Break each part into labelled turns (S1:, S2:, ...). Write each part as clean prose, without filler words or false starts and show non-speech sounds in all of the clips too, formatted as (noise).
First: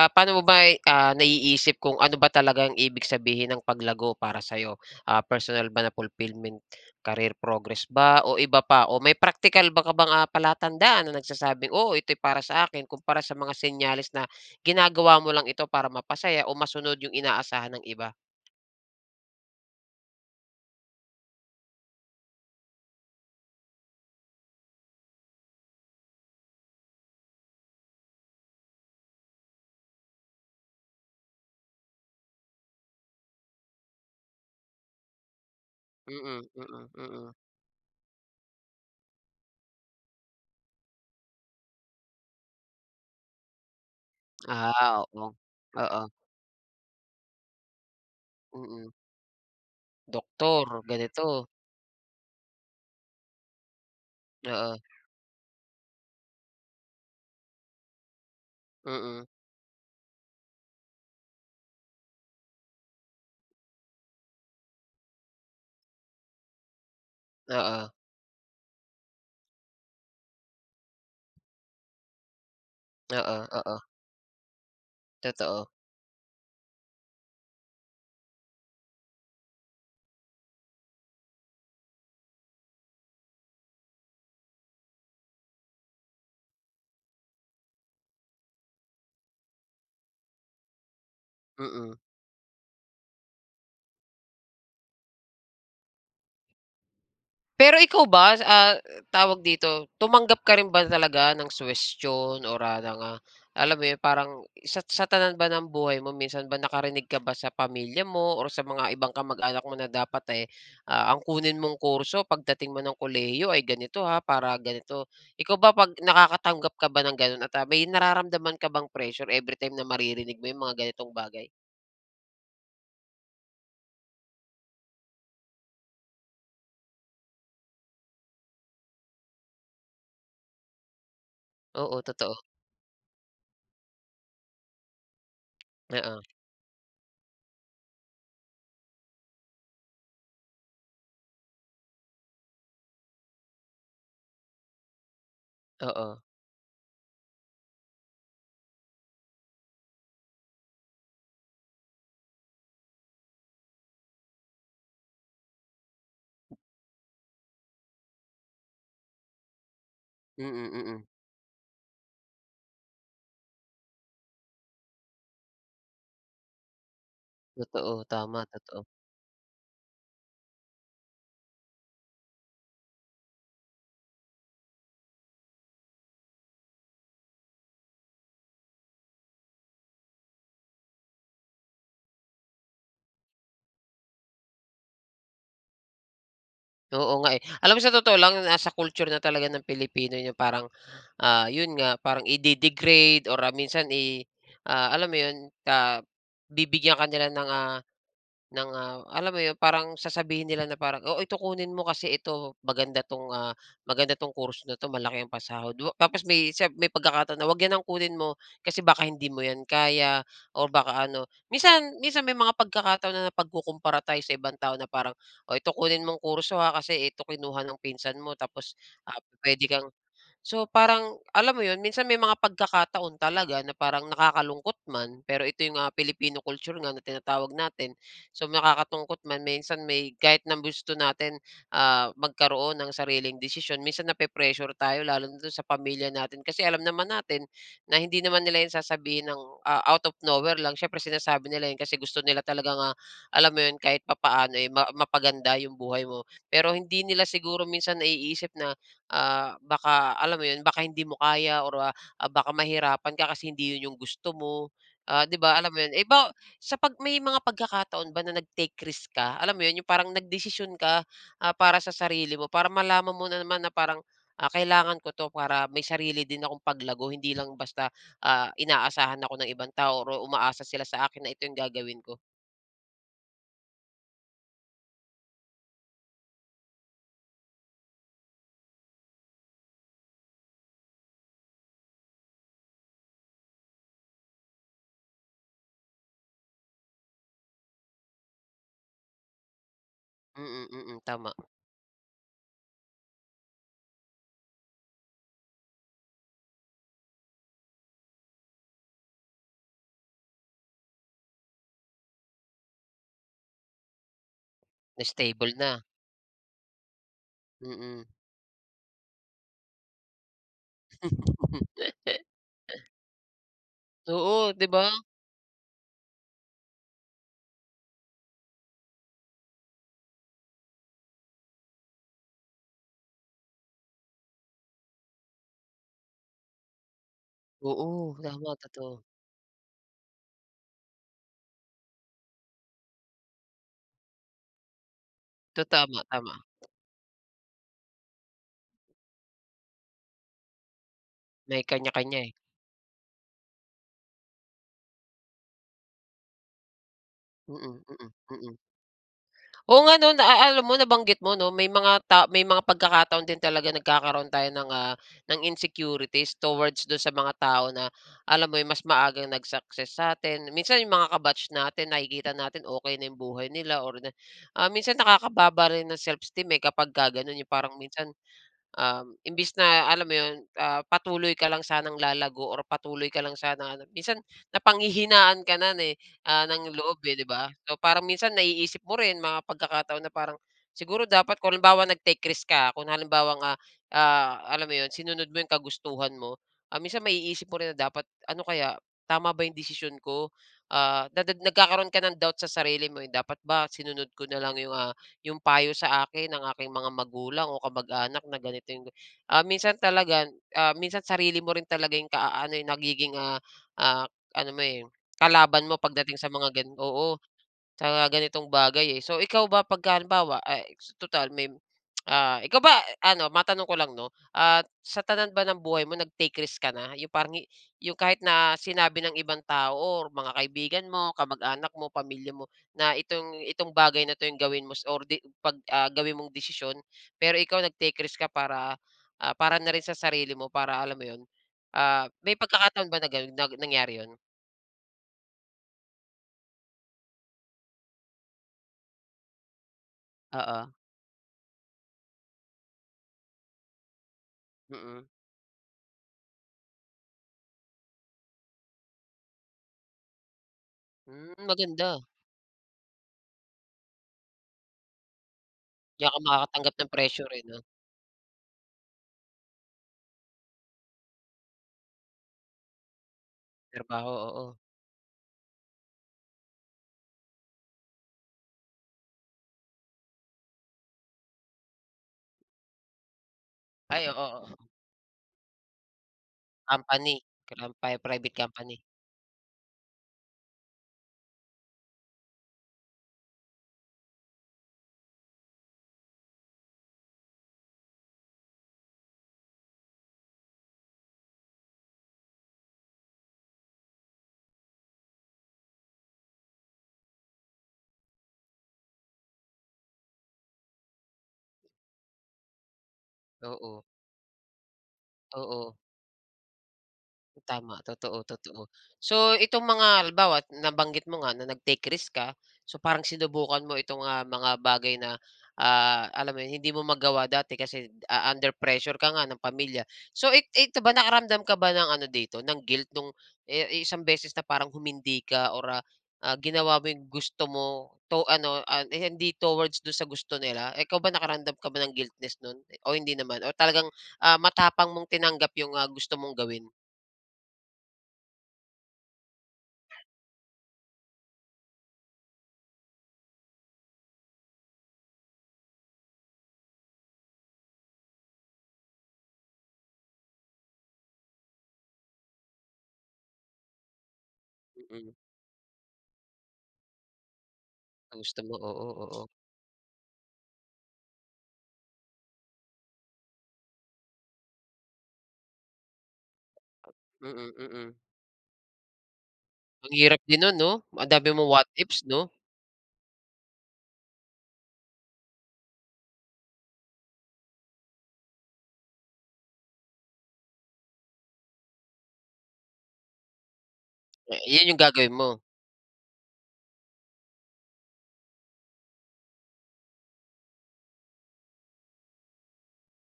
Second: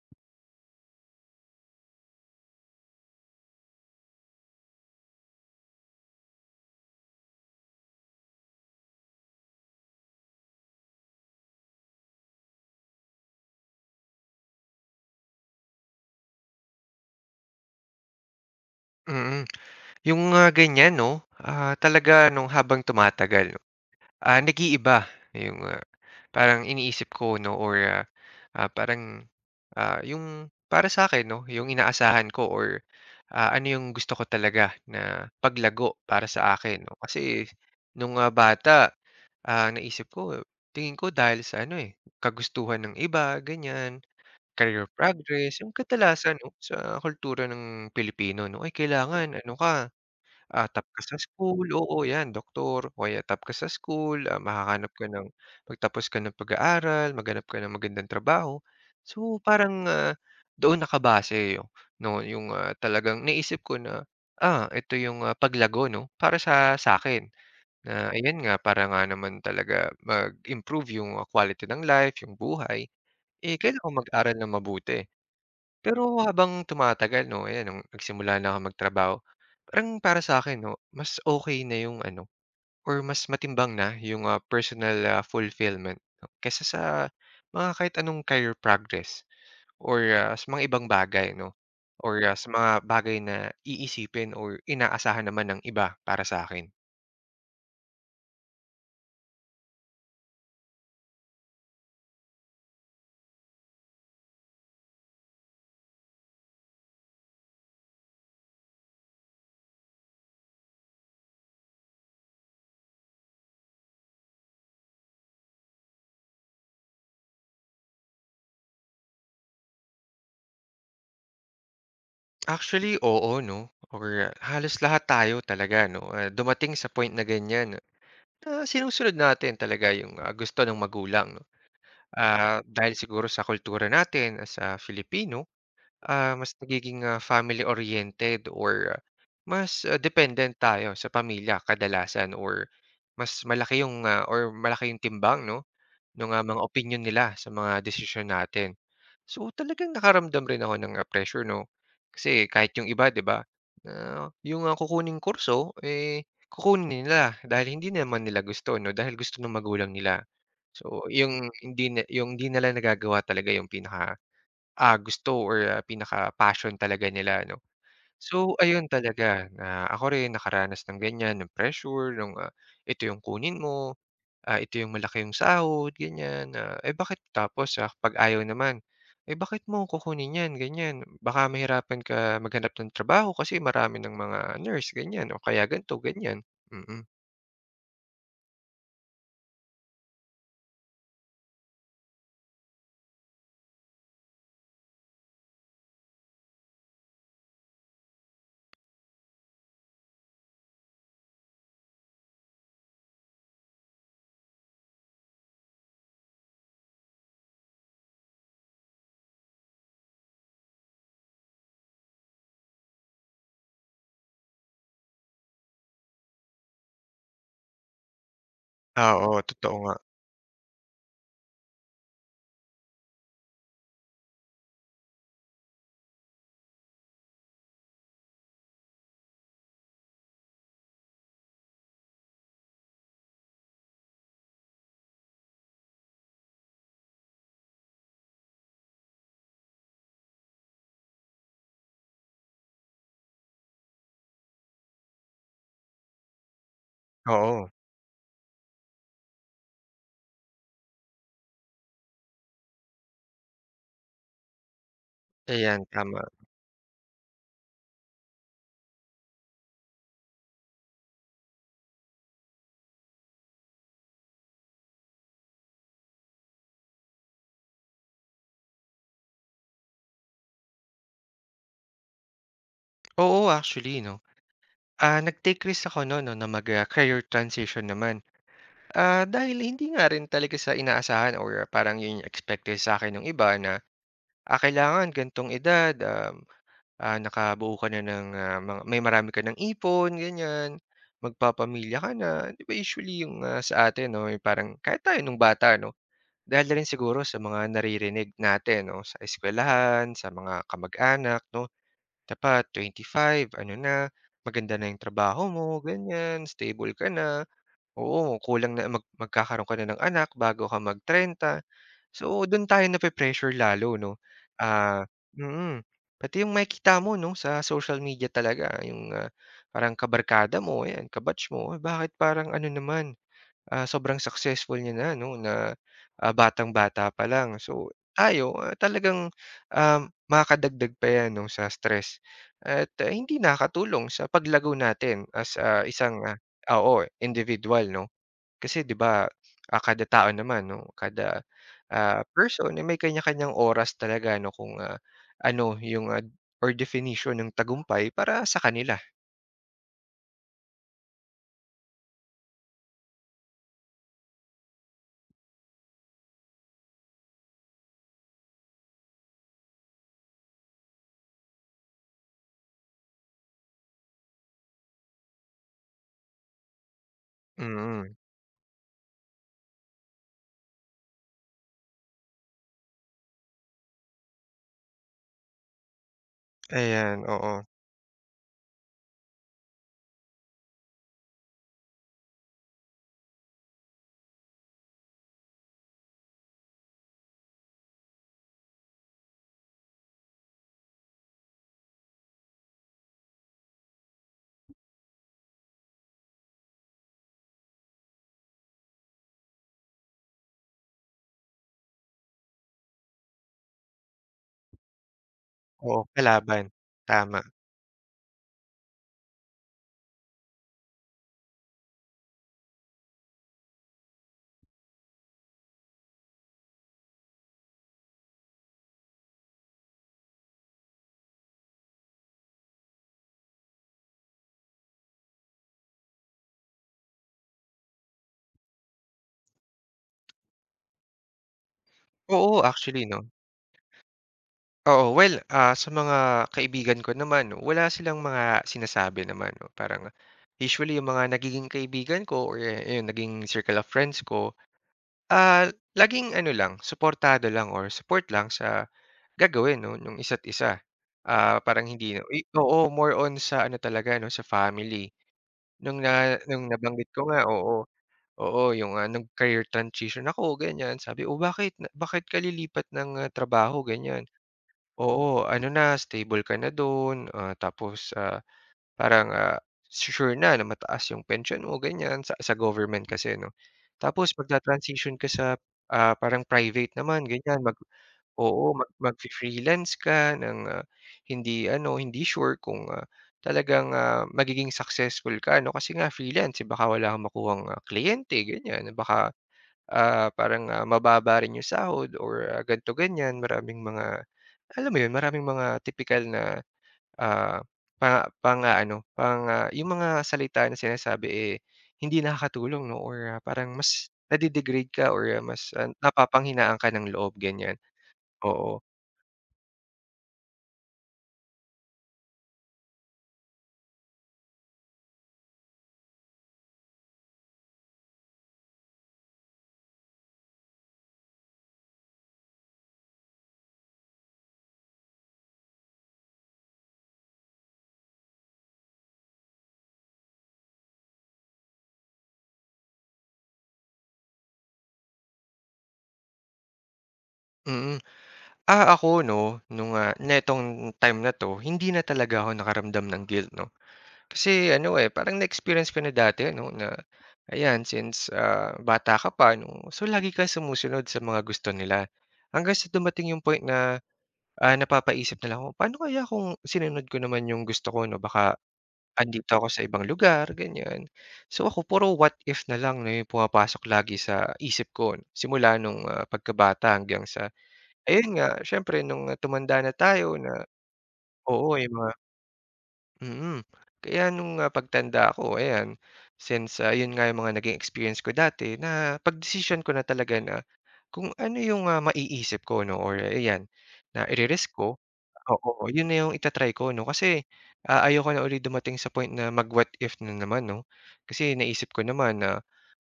S1: Paano mo ba, naiisip kung ano ba talaga ang ibig sabihin ng paglago para sa'yo? Personal ba na fulfillment, career progress ba o iba pa? O may practical ba ka bang, palatandaan na nagsasabing, "Oo, ito'y para sa akin," kumpara sa mga senyales na ginagawa mo lang ito para mapasaya o masunod yung inaasahan ng iba?
S2: Mm, yung mga ganyan 'no, talaga nung habang tumatagal, no? Nag-iiba yung, parang iniisip ko 'no, or parang, yung para sa akin 'no, yung inaasahan ko, or ano yung gusto ko talaga na paglago para
S1: Mm,
S2: sa akin
S1: mm,
S2: 'no.
S1: mm.
S2: Kasi nung, bata, naisip ko tingin ko dahil sa ano, eh, kagustuhan ng iba ganyan, career
S1: Oo.
S2: progress, yung
S1: Oo,
S2: katalasan 'no sa kultura ng Pilipino 'no, ay
S1: mm.
S2: kailangan ano ka.
S1: Doktor,
S2: Tap ka sa
S1: ganito.
S2: school, oo 'yan doktor o kaya tap ka sa school,
S1: Oo,
S2: makahanap ka ng magtapos ka ng pag-aaral, maghanap ka ng magandang trabaho.
S1: mm.
S2: So, parang, doon nakabase 'yo 'no, yung, talagang naisip ko na, ito yung, paglago 'no, para sa akin
S1: Oo,
S2: na ayan nga, para nga naman talaga mag-improve yung, quality ng life, yung buhay,
S1: oo,
S2: eh,
S1: oo.
S2: kailangan kong mag-aral ng mabuti.
S1: Totoo,
S2: Pero habang tumatagal 'no, ayan nung nagsimula na ako magtrabaho, parang para sa akin 'no, mas okay na yung ano, or mas matimbang na yung, personal, fulfillment 'no, kaysa sa mga kahit anong career progress, or sa mga ibang bagay 'no,
S1: mm.
S2: or sa mga bagay na iisipin or inaasahan naman ng iba para sa akin.
S1: Pero ikaw ba, tawag dito, tumanggap ka rin ba talaga ng suhestiyon or, ng, alam mo yun parang sa tanan ba ng buhay mo minsan ba nakarinig ka ba sa pamilya mo or sa mga ibang kamag-anak mo na dapat, eh, ang kunin mong kurso pagdating mo ng kolehiyo ay ganito, ha, para ganito. Ikaw ba 'pag nakakatanggap ka ba ng gano'n at, may nararamdaman ka bang pressure everytime na maririnig mo yung mga ganitong bagay?
S2: Actually, oo 'no, or halos lahat tayo talaga 'no, dumating sa point na ganyan, na sinusunod natin talaga yung, gusto ng magulang 'no.
S1: Oo, totoo.
S2: Dahil siguro sa kultura natin as a Filipino,
S1: Oo,
S2: mas nagiging, family-oriented, or mas, dependent tayo sa pamilya kadalasan, or mas malaki yung, ah, or malaki yung timbang 'no
S1: oo.
S2: nung, mga opinion nila sa mga desisyon natin. So, talagang nakaramdam rin ako ng, pressure 'no, kasi kahit yung iba 'di ba, na yung, kukuning kurso, eh, kukunin nila dahil hindi naman nila gusto 'no, dahil gusto ng magulang nila.
S1: Mm, mm, mm.
S2: So, yung hindi nila nagagawa talaga yung pinaka, gusto, or pinaka-passion talaga nila 'no.
S1: Totoo, tama,
S2: So,
S1: totoo.
S2: ayun talaga na ako rin nakaranas ng ganyan, ng pressure, "Ito yung kunin mo." Ito yung malaki yung sahod ganyan na, eh, bakit tapos, kapag ayaw naman, eh, bakit mo kukunin yan ganyan, baka mahirapan ka maghanap ng trabaho kasi marami ng mga nurse ganyan o kaya ganito, ganyan. Mm.
S1: Oo nga, eh. Alam mo sa totoo lang nasa culture na talaga ng Pilipino yung parang, yun nga parang ide-degrade or, minsan alam mo yun, ah, bibigyan ka nila ng, alam mo yun parang sasabihin nila na parang, "Oo, ito kunin mo kasi ito maganda 'tong course na 'to malaki ang pasahod." Tapos may isa may pagkakataon na, "Wag 'yan ang kunin mo kasi baka hindi mo 'yan kaya or baka ano." Minsan minsan may mga pagkakataon na napagkukumpara tayo sa ibang tao na parang, "Oh, ito kunin mong kurso, ha, kasi ito kinuha ng pinsan mo tapos,
S2: Oo,
S1: pupuwede
S2: totoo
S1: kang."
S2: nga.
S1: So, parang alam mo 'yun, minsan may mga pagkakataon talaga na parang nakakalungkot man, pero ito 'yung, Filipino culture nga na tinatawag natin. So, nakakatungkot man minsan may kahit na gusto natin, magkaroon ng sariling desisyon minsan nape-pressure tayo lalo na do'n sa pamilya natin kasi alam naman natin na hindi naman nila 'yan sasabihin ng, out of nowhere lang. Siyempre sinasabi nila 'yun kasi gusto nila talaga nga alam mo 'yun, kahit papaano, eh, mapaganda 'yung buhay mo. Pero hindi nila siguro
S2: Oo,
S1: minsan naiisip na baka alam mo yun, baka hindi mo kaya or, baka mahirapan ka kasi hindi yun yung gusto mo, 'di ba alam mo
S2: ayan,
S1: yun? Eh,
S2: tama.
S1: sa 'pag may mga pagkakataon ba na nag-take risk ka, alam mo yun, yung parang nagdesisyon ka, para sa sarili mo para malaman mo na naman na parang, kailangan ko 'to para may sarili din akong paglago hindi lang basta, inaasahan ako ng ibang tao or umaasa sila sa akin na ito yung gagawin ko.
S2: Oo, actually 'no, nag-take risk ako nun 'no na mag, career transition naman. Dahil hindi nga rin talaga sa inaasahan, or parang yun yung expected sa akin ng iba na, kailangan gan'tong edad, nakabuo ka na ng, mga may marami ka ng ipon
S1: Mm,
S2: ganyan,
S1: mm, mm, tama,
S2: magpapamilya ka na, 'di ba usually yung, sa atin 'no, yung parang kahit tayo nung bata 'no, dahil na rin siguro sa mga naririnig natin 'no, sa eskuwelahan, sa mga kamag-anak 'no, dapat five ano na, maganda na yung
S1: na
S2: trabaho
S1: stable na,
S2: mo ganyan, stable ka na,
S1: mm.
S2: oo kulang na magkakaroon ka na ng anak bago ka mag-trenta.
S1: (laughs)
S2: So, dun tayo nape-pressure lalo 'no,
S1: Oo, 'di ba?
S2: ah mm. Pati yung makikita mo 'no, sa social media talaga yung, parang kabarkada mo, ayan, kabatch mo, "Uy, bakit parang ano naman, sobrang successful niya na 'no, na, batang-bata pa lang."
S1: Oo,
S2: So,
S1: tama
S2: tayo,
S1: totoo.
S2: talagang, um, makakadagdag pa 'yan 'no, sa stress at, hindi nakatulong sa paglago natin as,
S1: Tama,
S2: isang,
S1: tama.
S2: oo, individual 'no. Kasi 'di ba, kada tao naman 'no, kada,
S1: May kanya-kanya, eh.
S2: person ay may kanya-kanyang oras talaga 'no kung, ano yung, or definition ng
S1: Mm, mm,
S2: tagumpay para sa
S1: mm.
S2: kanila.
S1: Oo nga 'no, na a alam mo nabanggit mo 'no, may mga pagkakataon din talaga nagkakaroon tayo ng insecurities towards dun sa mga tao na alam mo yun, mas maagang nag-success sa'tin. Minsan yung mga ka-batch natin nakikita natin okey na yung buhay nila or minsan nakakababa rin ng self-esteem, eh, kapagka ganun. Yung parang minsan,
S2: Mm,
S1: Imbis na alam mo 'yun, patuloy ka lang sanang lalago or patuloy ka lang sana ano, minsan napanghihinaan ka na, eh, ng loob, eh,
S2: ayan,
S1: 'di ba?
S2: oo.
S1: So, parang minsan naiisip mo rin mga pagkakataon na parang siguro dapat kung halimbawa nag-take risk ka, kung halimbawa nga alam mo 'yun, sinunod mo 'yung kagustuhan mo, minsan maiisip mo rin na dapat ano kaya, tama ba 'yung desisyon ko? Nagkakaroon ka ng doubt sa sarili mo, eh, dapat ba sinunod ko na lang yung payo sa akin ng aking mga magulang o kamag-anak na ganito yung minsan talaga, minsan sarili mo rin talaga yung ano, yung nagiging, ah, ano mo, eh, kalaban mo
S2: Oo,
S1: pagdating sa mga
S2: kalaban,
S1: gan. Oo.
S2: tama.
S1: Sa mga ganitong bagay, eh. So, ikaw ba pagka halimbawa, ay tutal ikaw ba ano matanong ko lang 'no, sa tanan ba ng buhay mo nag-take risk ka na? Yung parang yung kahit na sinabi ng ibang tao or mga kaibigan mo, kamag-anak mo, pamilya mo na itong itong bagay na 'to yung gawin mo or di pag, gawin mong desisyon, pero ikaw nag-take risk ka para na rin sa sarili mo para alam mo 'yun, may
S2: Oo,
S1: pagkakataon ba
S2: actually
S1: na
S2: 'no.
S1: gano'n na nangyari 'yun?
S2: Oo, well, sa mga kaibigan ko naman 'no, wala silang mga sinasabi naman 'no. Parang
S1: Oo.
S2: usually yung mga nagiging kaibigan ko, or ayun naging circle of friends ko,
S1: Mm.
S2: ah, laging ano lang, suportado lang or support lang sa gagawin 'no, yung isa't isa.
S1: Hmm,
S2: Parang
S1: maganda.
S2: hindi uy, oo, more on sa ano talaga 'no, sa family.
S1: Di ako
S2: Nung
S1: makakatanggap ng
S2: nabanggit ko
S1: pressure,
S2: nga,
S1: eh, 'no?
S2: oo, oo, yung, nag-career transition ako ganyan. Sabi, "Oh, bakit ka lilipat ng, trabaho?"
S1: Trabaho,
S2: Ganyan.
S1: oo.
S2: "Oo, ano na, stable ka na dun, tapos, parang, sure na na mataas yung pensyon mo," ganyan, sa government kasi 'no.
S1: Ay, oo,
S2: "Tapos
S1: oo.
S2: magta-transition ka sa, parang private
S1: Company,
S2: naman," ganyan,
S1: kram pri Private
S2: oo,
S1: company.
S2: magfi-freelance ka ng, hindi ano, hindi sure kung, talagang, magiging successful ka ano, kasi nga freelance, eh, baka wala kang makuhang, kliyente ganyan, baka, parang, mababa rin yung sahod, or ganito ganyan. Maraming mga alam mo yun, maraming mga tipikal na, ah, pa pang-aano, pang, ah, yung mga salita na sinasabi, eh, hindi nakakatulong 'no, or parang
S1: Oo,
S2: mas nade-degrade ka, or mas,
S1: oo.
S2: napapanghinaan ka ng loob ganyan,
S1: Tama, totoo, totoo.
S2: oo.
S1: So itong mga halimbawa nabanggit mo nga na nag-take risk ka, so parang sinubukan mo itong, mga bagay na, alam mo yun, hindi mo magawa dati kasi, under pressure ka nga ng pamilya. So ito ba nakaramdam ka ba ng ano dito, ng guilt nung, eh, isang beses na parang humindi ka or, ginawa mo yung gusto mo to ano, eh, hindi towards sa gusto nila? Ikaw ba nakaramdam ka ba ng guiltness nun o hindi naman? O talagang, matapang mong tinanggap yung, gusto mong gawin?
S2: Mm. Ako 'no, nung, netong time na 'to, hindi na talaga ako nakaramdam ng guilt 'no. Kasi ano, eh, parang na-experience ko na dati no na ayan since, bata ka pa 'no, so lagi kang sumusunod sa mga gusto nila. Hanggang sa dumating yung point na,
S1: Mm.
S2: napapaisip na lang ako, "Paano kaya kung sinunod ko naman yung gusto ko 'no,
S1: Ang gusto mo,
S2: baka
S1: oo, oo.
S2: andito ako sa ibang lugar," ganyan. So ako puro what if na lang na yung pumapasok lagi sa isip ko simula nung, pagkabata hanggang sa
S1: Mm, mm.
S2: ayun nga, siyempre nung tumanda na
S1: Ang hirap
S2: tayo
S1: din
S2: na
S1: nun 'no? Ang dami mong what
S2: oo, yung
S1: ifs
S2: mga
S1: 'no?
S2: Mm. Kaya nung, pagtanda ko ayan, since, yun nga yung mga naging experience ko dati napagdesisyon ko na talaga na kung ano yung, maiisip ko 'no, or ayan, na
S1: Eh, yun
S2: ire-risk
S1: yung
S2: ko,
S1: gagawin mo?
S2: oo, yun na yung itatry ko 'no. Kasi, ayoko na ulit dumating sa point na mag-what if na naman 'no. Kasi naisip ko naman na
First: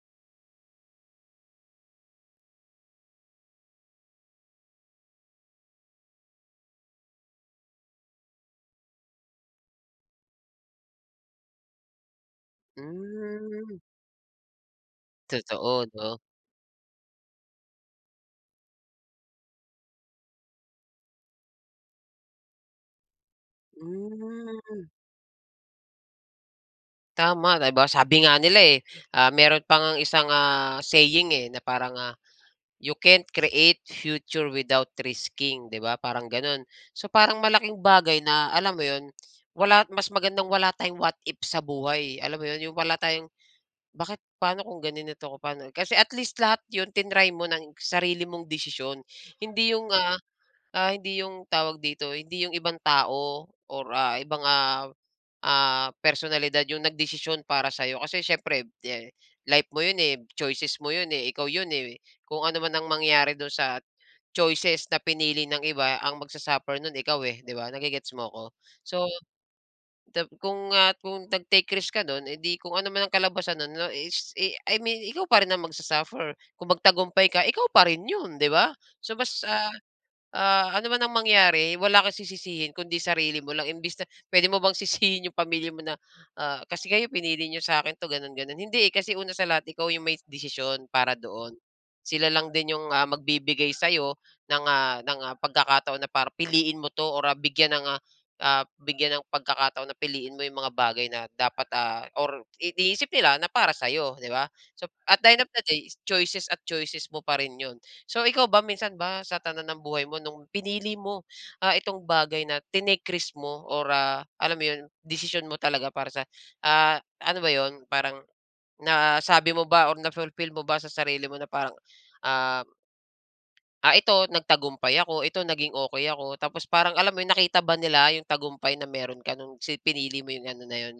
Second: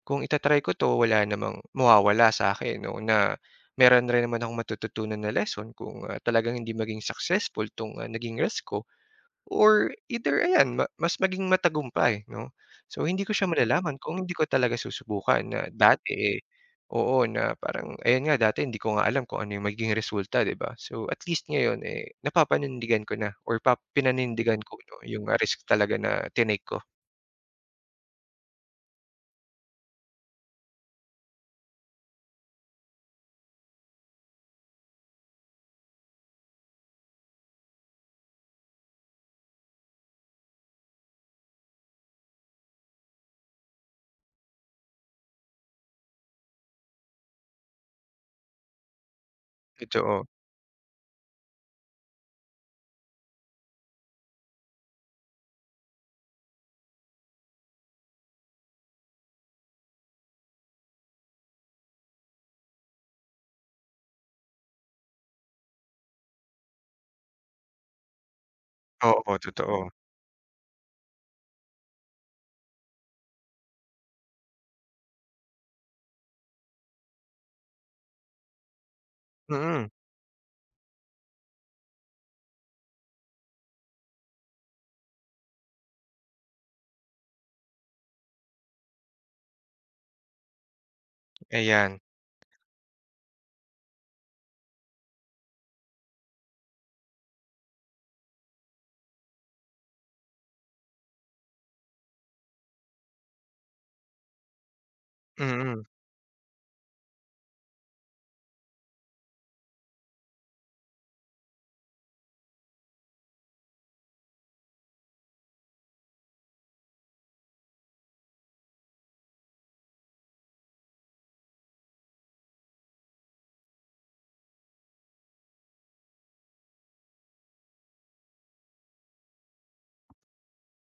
S2: kung itatry ko 'to wala namang mawawala sa akin, 'no, na meron rin naman akong matututunan na lesson kung, talagang hindi maging successful 'tong, naging risk ko. Or either ayan mas maging matagumpay 'no. So hindi ko siya
S1: Hmm,
S2: malalaman kung hindi ko talaga susubukan na
S1: totoo
S2: dati,
S1: 'no?
S2: eh, oo, na parang ayan nga dati hindi ko nga alam kung ano yung magiging resulta, 'di ba? So at least ngayon, eh, napapanindigan ko na, or pinanindigan ko
S1: Hmm,
S2: 'no yung, risk talaga na tinake ko.
S1: tama, 'di ba sabi nga nila, eh, meron pa ngang isang, saying, eh, na parang, "You can't create future without risking," 'di ba parang ganon. So, parang malaking bagay na alam mo yun, wala, mas magandang wala tayong what if sa buhay, alam mo yun? Yung wala tayong. Bakit paano kung ganinito ko, paano kasi at least lahat 'yun tinry mo ng sarili mong desisyon. Hindi 'yung, ah,
S2: Totoo,
S1: hindi 'yung tawag dito, hindi 'yung ibang tao or, ibang, personalidad 'yung nagdesisyon para sa'yo. Kasi siyempre, eh, life mo 'yun, eh, choices mo 'yun, eh, ikaw 'yun, eh. Kung ano man ang mangyari do'n sa choices na pinili ng iba, ang magsa nun ikaw, eh, 'di ba, nage mo ko. So
S2: oo, totoo.
S1: Kung nag-take risk ka don, eh, di kung ano man ang kalabasan nun no is, eh, I mean ikaw pa rin ang magsa-suffer. Kung magtagumpay ka, ikaw pa rin yun, 'di ba? So mas,
S2: Mm,
S1: ano man ang mangyari wala kang sisisihin kundi sarili mo lang imbis na puwede mo bang sisihin yung pamilya mo na, "Kasi kayo pinili niyo sa'kin 'to ganon ganon." Hindi, eh, kasi una sa lahat ikaw yung may desisyon para doon.
S2: ayan,
S1: Sila lang din yung, magbibigay sa'yo ng, pagkakataon na para piliin mo 'to or, bigyan ng pagkakataon na piliin mo yung mga bagay na dapat, or iniisip nila na para sa'yo, 'di ba? So, at the end of the
S2: mm.
S1: day, choices at choices mo pa rin 'yun. So, ikaw ba minsan ba sa tanan ng buhay mo nung pinili mo, itong bagay na tinekris mo or, alam mo 'yun, desisyon mo talaga para sa, ano ba 'yun, parang nasabi mo ba or na-fulfill mo ba sa sarili mo na parang, ah ito nagtagumpay ako, ito naging okey ako tapos parang alam mo yun nakita ba nila yung tagumpay na meron ka nung pinili mo yung ano na yun,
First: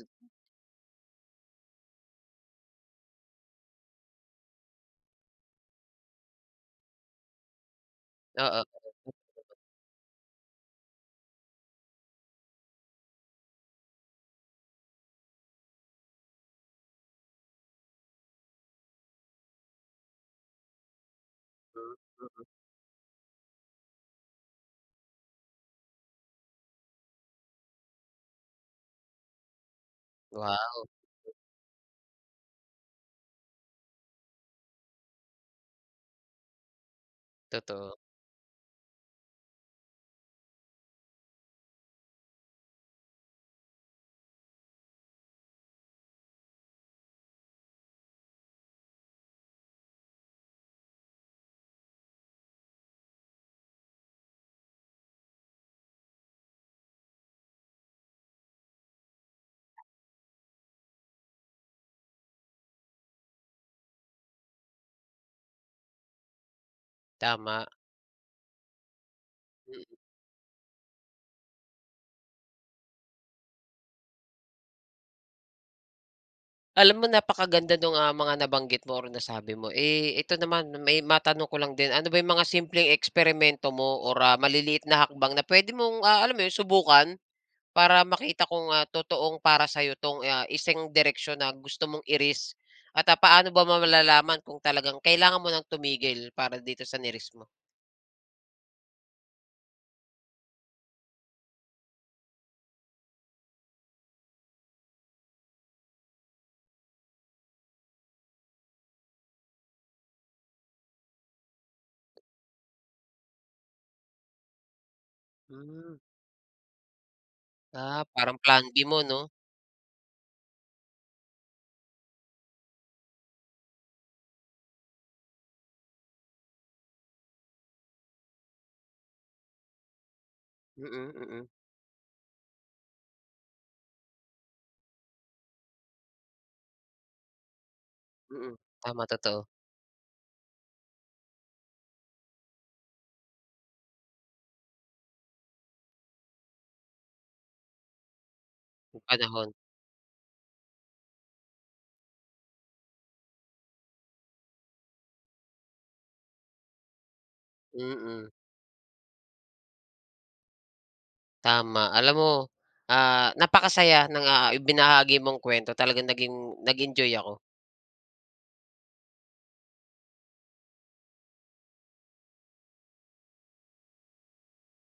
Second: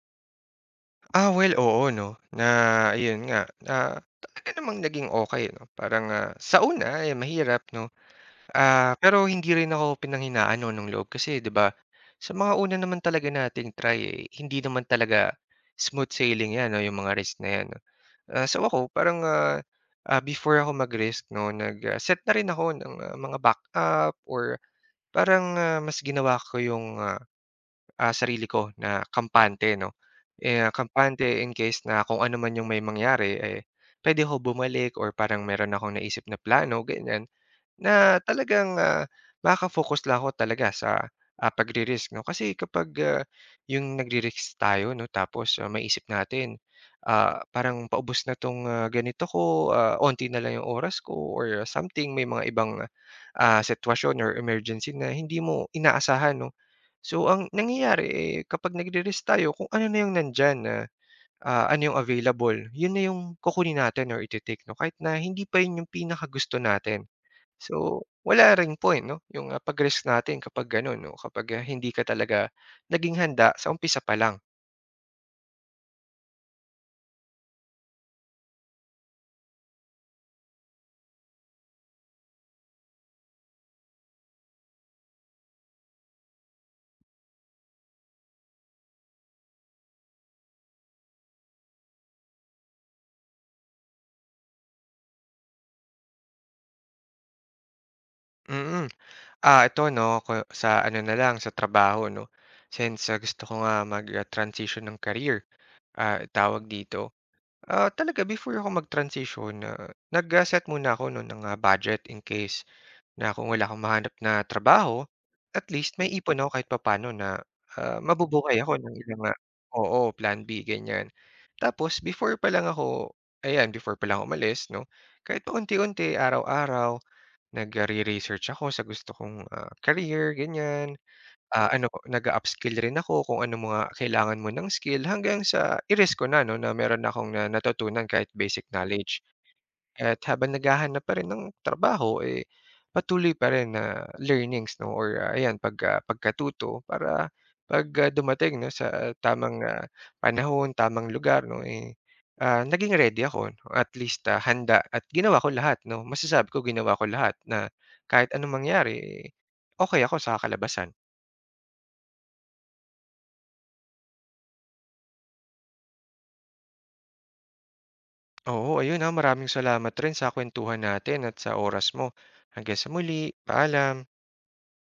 S2: Well oo 'no, na ayun nga, na talaga namang naging okay 'no. Parang, sa una, eh, mahirap 'no.
S1: oo.
S2: Pero hindi rin ako pinanghinaan 'no, ng loob kasi 'di ba, sa mga una naman talaga nating try, eh, hindi naman talaga smooth sailing 'yan 'no, yung mga risk na 'yan 'no. So ako parang, before ako mag-risk 'no, nag,
S1: Mm,
S2: set na
S1: mm.
S2: rin ako ng, mga backup, or parang, mas ginawa ko yung, sarili ko na kampante 'no. Eh,
S1: Wow,
S2: kampante in case na kung ano man yung may mangyari, eh, pwede ako bumalik, or parang meron akong naisip na plano, ganyan.
S1: totoo,
S2: Na talagang, makaka-focus lang ako talaga sa, pagre-risk 'no. Kasi kapag, yung nagre-risk tayo 'no tapos, maisip natin, parang paubos na 'tong, ganito ko, onti na lang yung oras ko or something, may mga ibang, sitwasyon or emergency na hindi mo inaasahan 'no. So ang nangyayari, eh, kapag nagre-risk tayo kung ano na yung nandiyan na, ano yung available, yun na yung kukunin natin or ite-take 'no kahit na hindi pa yun yung pinakagusto natin.
S1: tama,
S2: So, wala ring point 'no, yung,
S1: mm.
S2: pag-risk natin kapag gano'n 'no, kapag, hindi ka talaga naging handa sa umpisa pa lang,
S1: Alam mo napakaganda nung, mga nabanggit mo or nasabi mo, eh, ito naman may matanong ko lang din, ano ba yung mga simpleng eksperimento mo or, maliliit na hakbang na puwede mong, alam mo yun subukan? Para makita kung, totoong para sa'yo 'tong, isang direksyon na gusto mong at, paano ba malalaman kung talagang kailangan mo ng tumigil para dito sa ni mo?
S2: mm. Ito 'no, sa ano na lang, sa trabaho 'no, since, gusto ko nga mag, transition ng career, tawag dito. Talaga before ako mag-transition, nag, set muna ako 'no ng, budget in case na kung wala akong mahanap na trabaho, at
S1: Hmm,
S2: least may ipon ako kahit papaano na,
S1: parang
S2: mabubuhay
S1: plan B
S2: ako ng
S1: mo 'no?
S2: ilang, oo, plan B, ganyan. Tapos before pa lang ako umalis 'no, kahit paunti-unti, araw-araw, nagre-research ako sa gusto kong, career,
S1: Mm,
S2: ganyan.
S1: mm, mm,
S2: Ano ko, nag upskill rin ako kung ano mga kailangan mo ng skill hanggang sa i-risk ko na 'no, na meron akong na natutunan kahit
S1: mm.
S2: basic
S1: Tama,
S2: knowledge.
S1: totoo,
S2: At habang naghahanap pa rin ng trabaho, eh, patuloy pa rin na learnings 'no, or ayan pagkatuto para 'pag, dumating 'no
S1: yung
S2: sa
S1: panahon,
S2: tamang, panahon, tamang lugar 'no, eh, naging ready ako no? At least, handa at ginawa ko lahat 'no. Masasabi ko ginawa ko lahat na
S1: mm,
S2: kahit
S1: mm.
S2: anong mangyari, eh, okey ako sa kalabasan.
S1: Tama. Alam mo, napakasaya ng, ibinahagi mong kwento. Talagang nag-enjoy ako.
S2: Oo, ayun, maraming salamat rin sa kwentuhan natin at sa oras mo. Hanggang sa muli, paalam.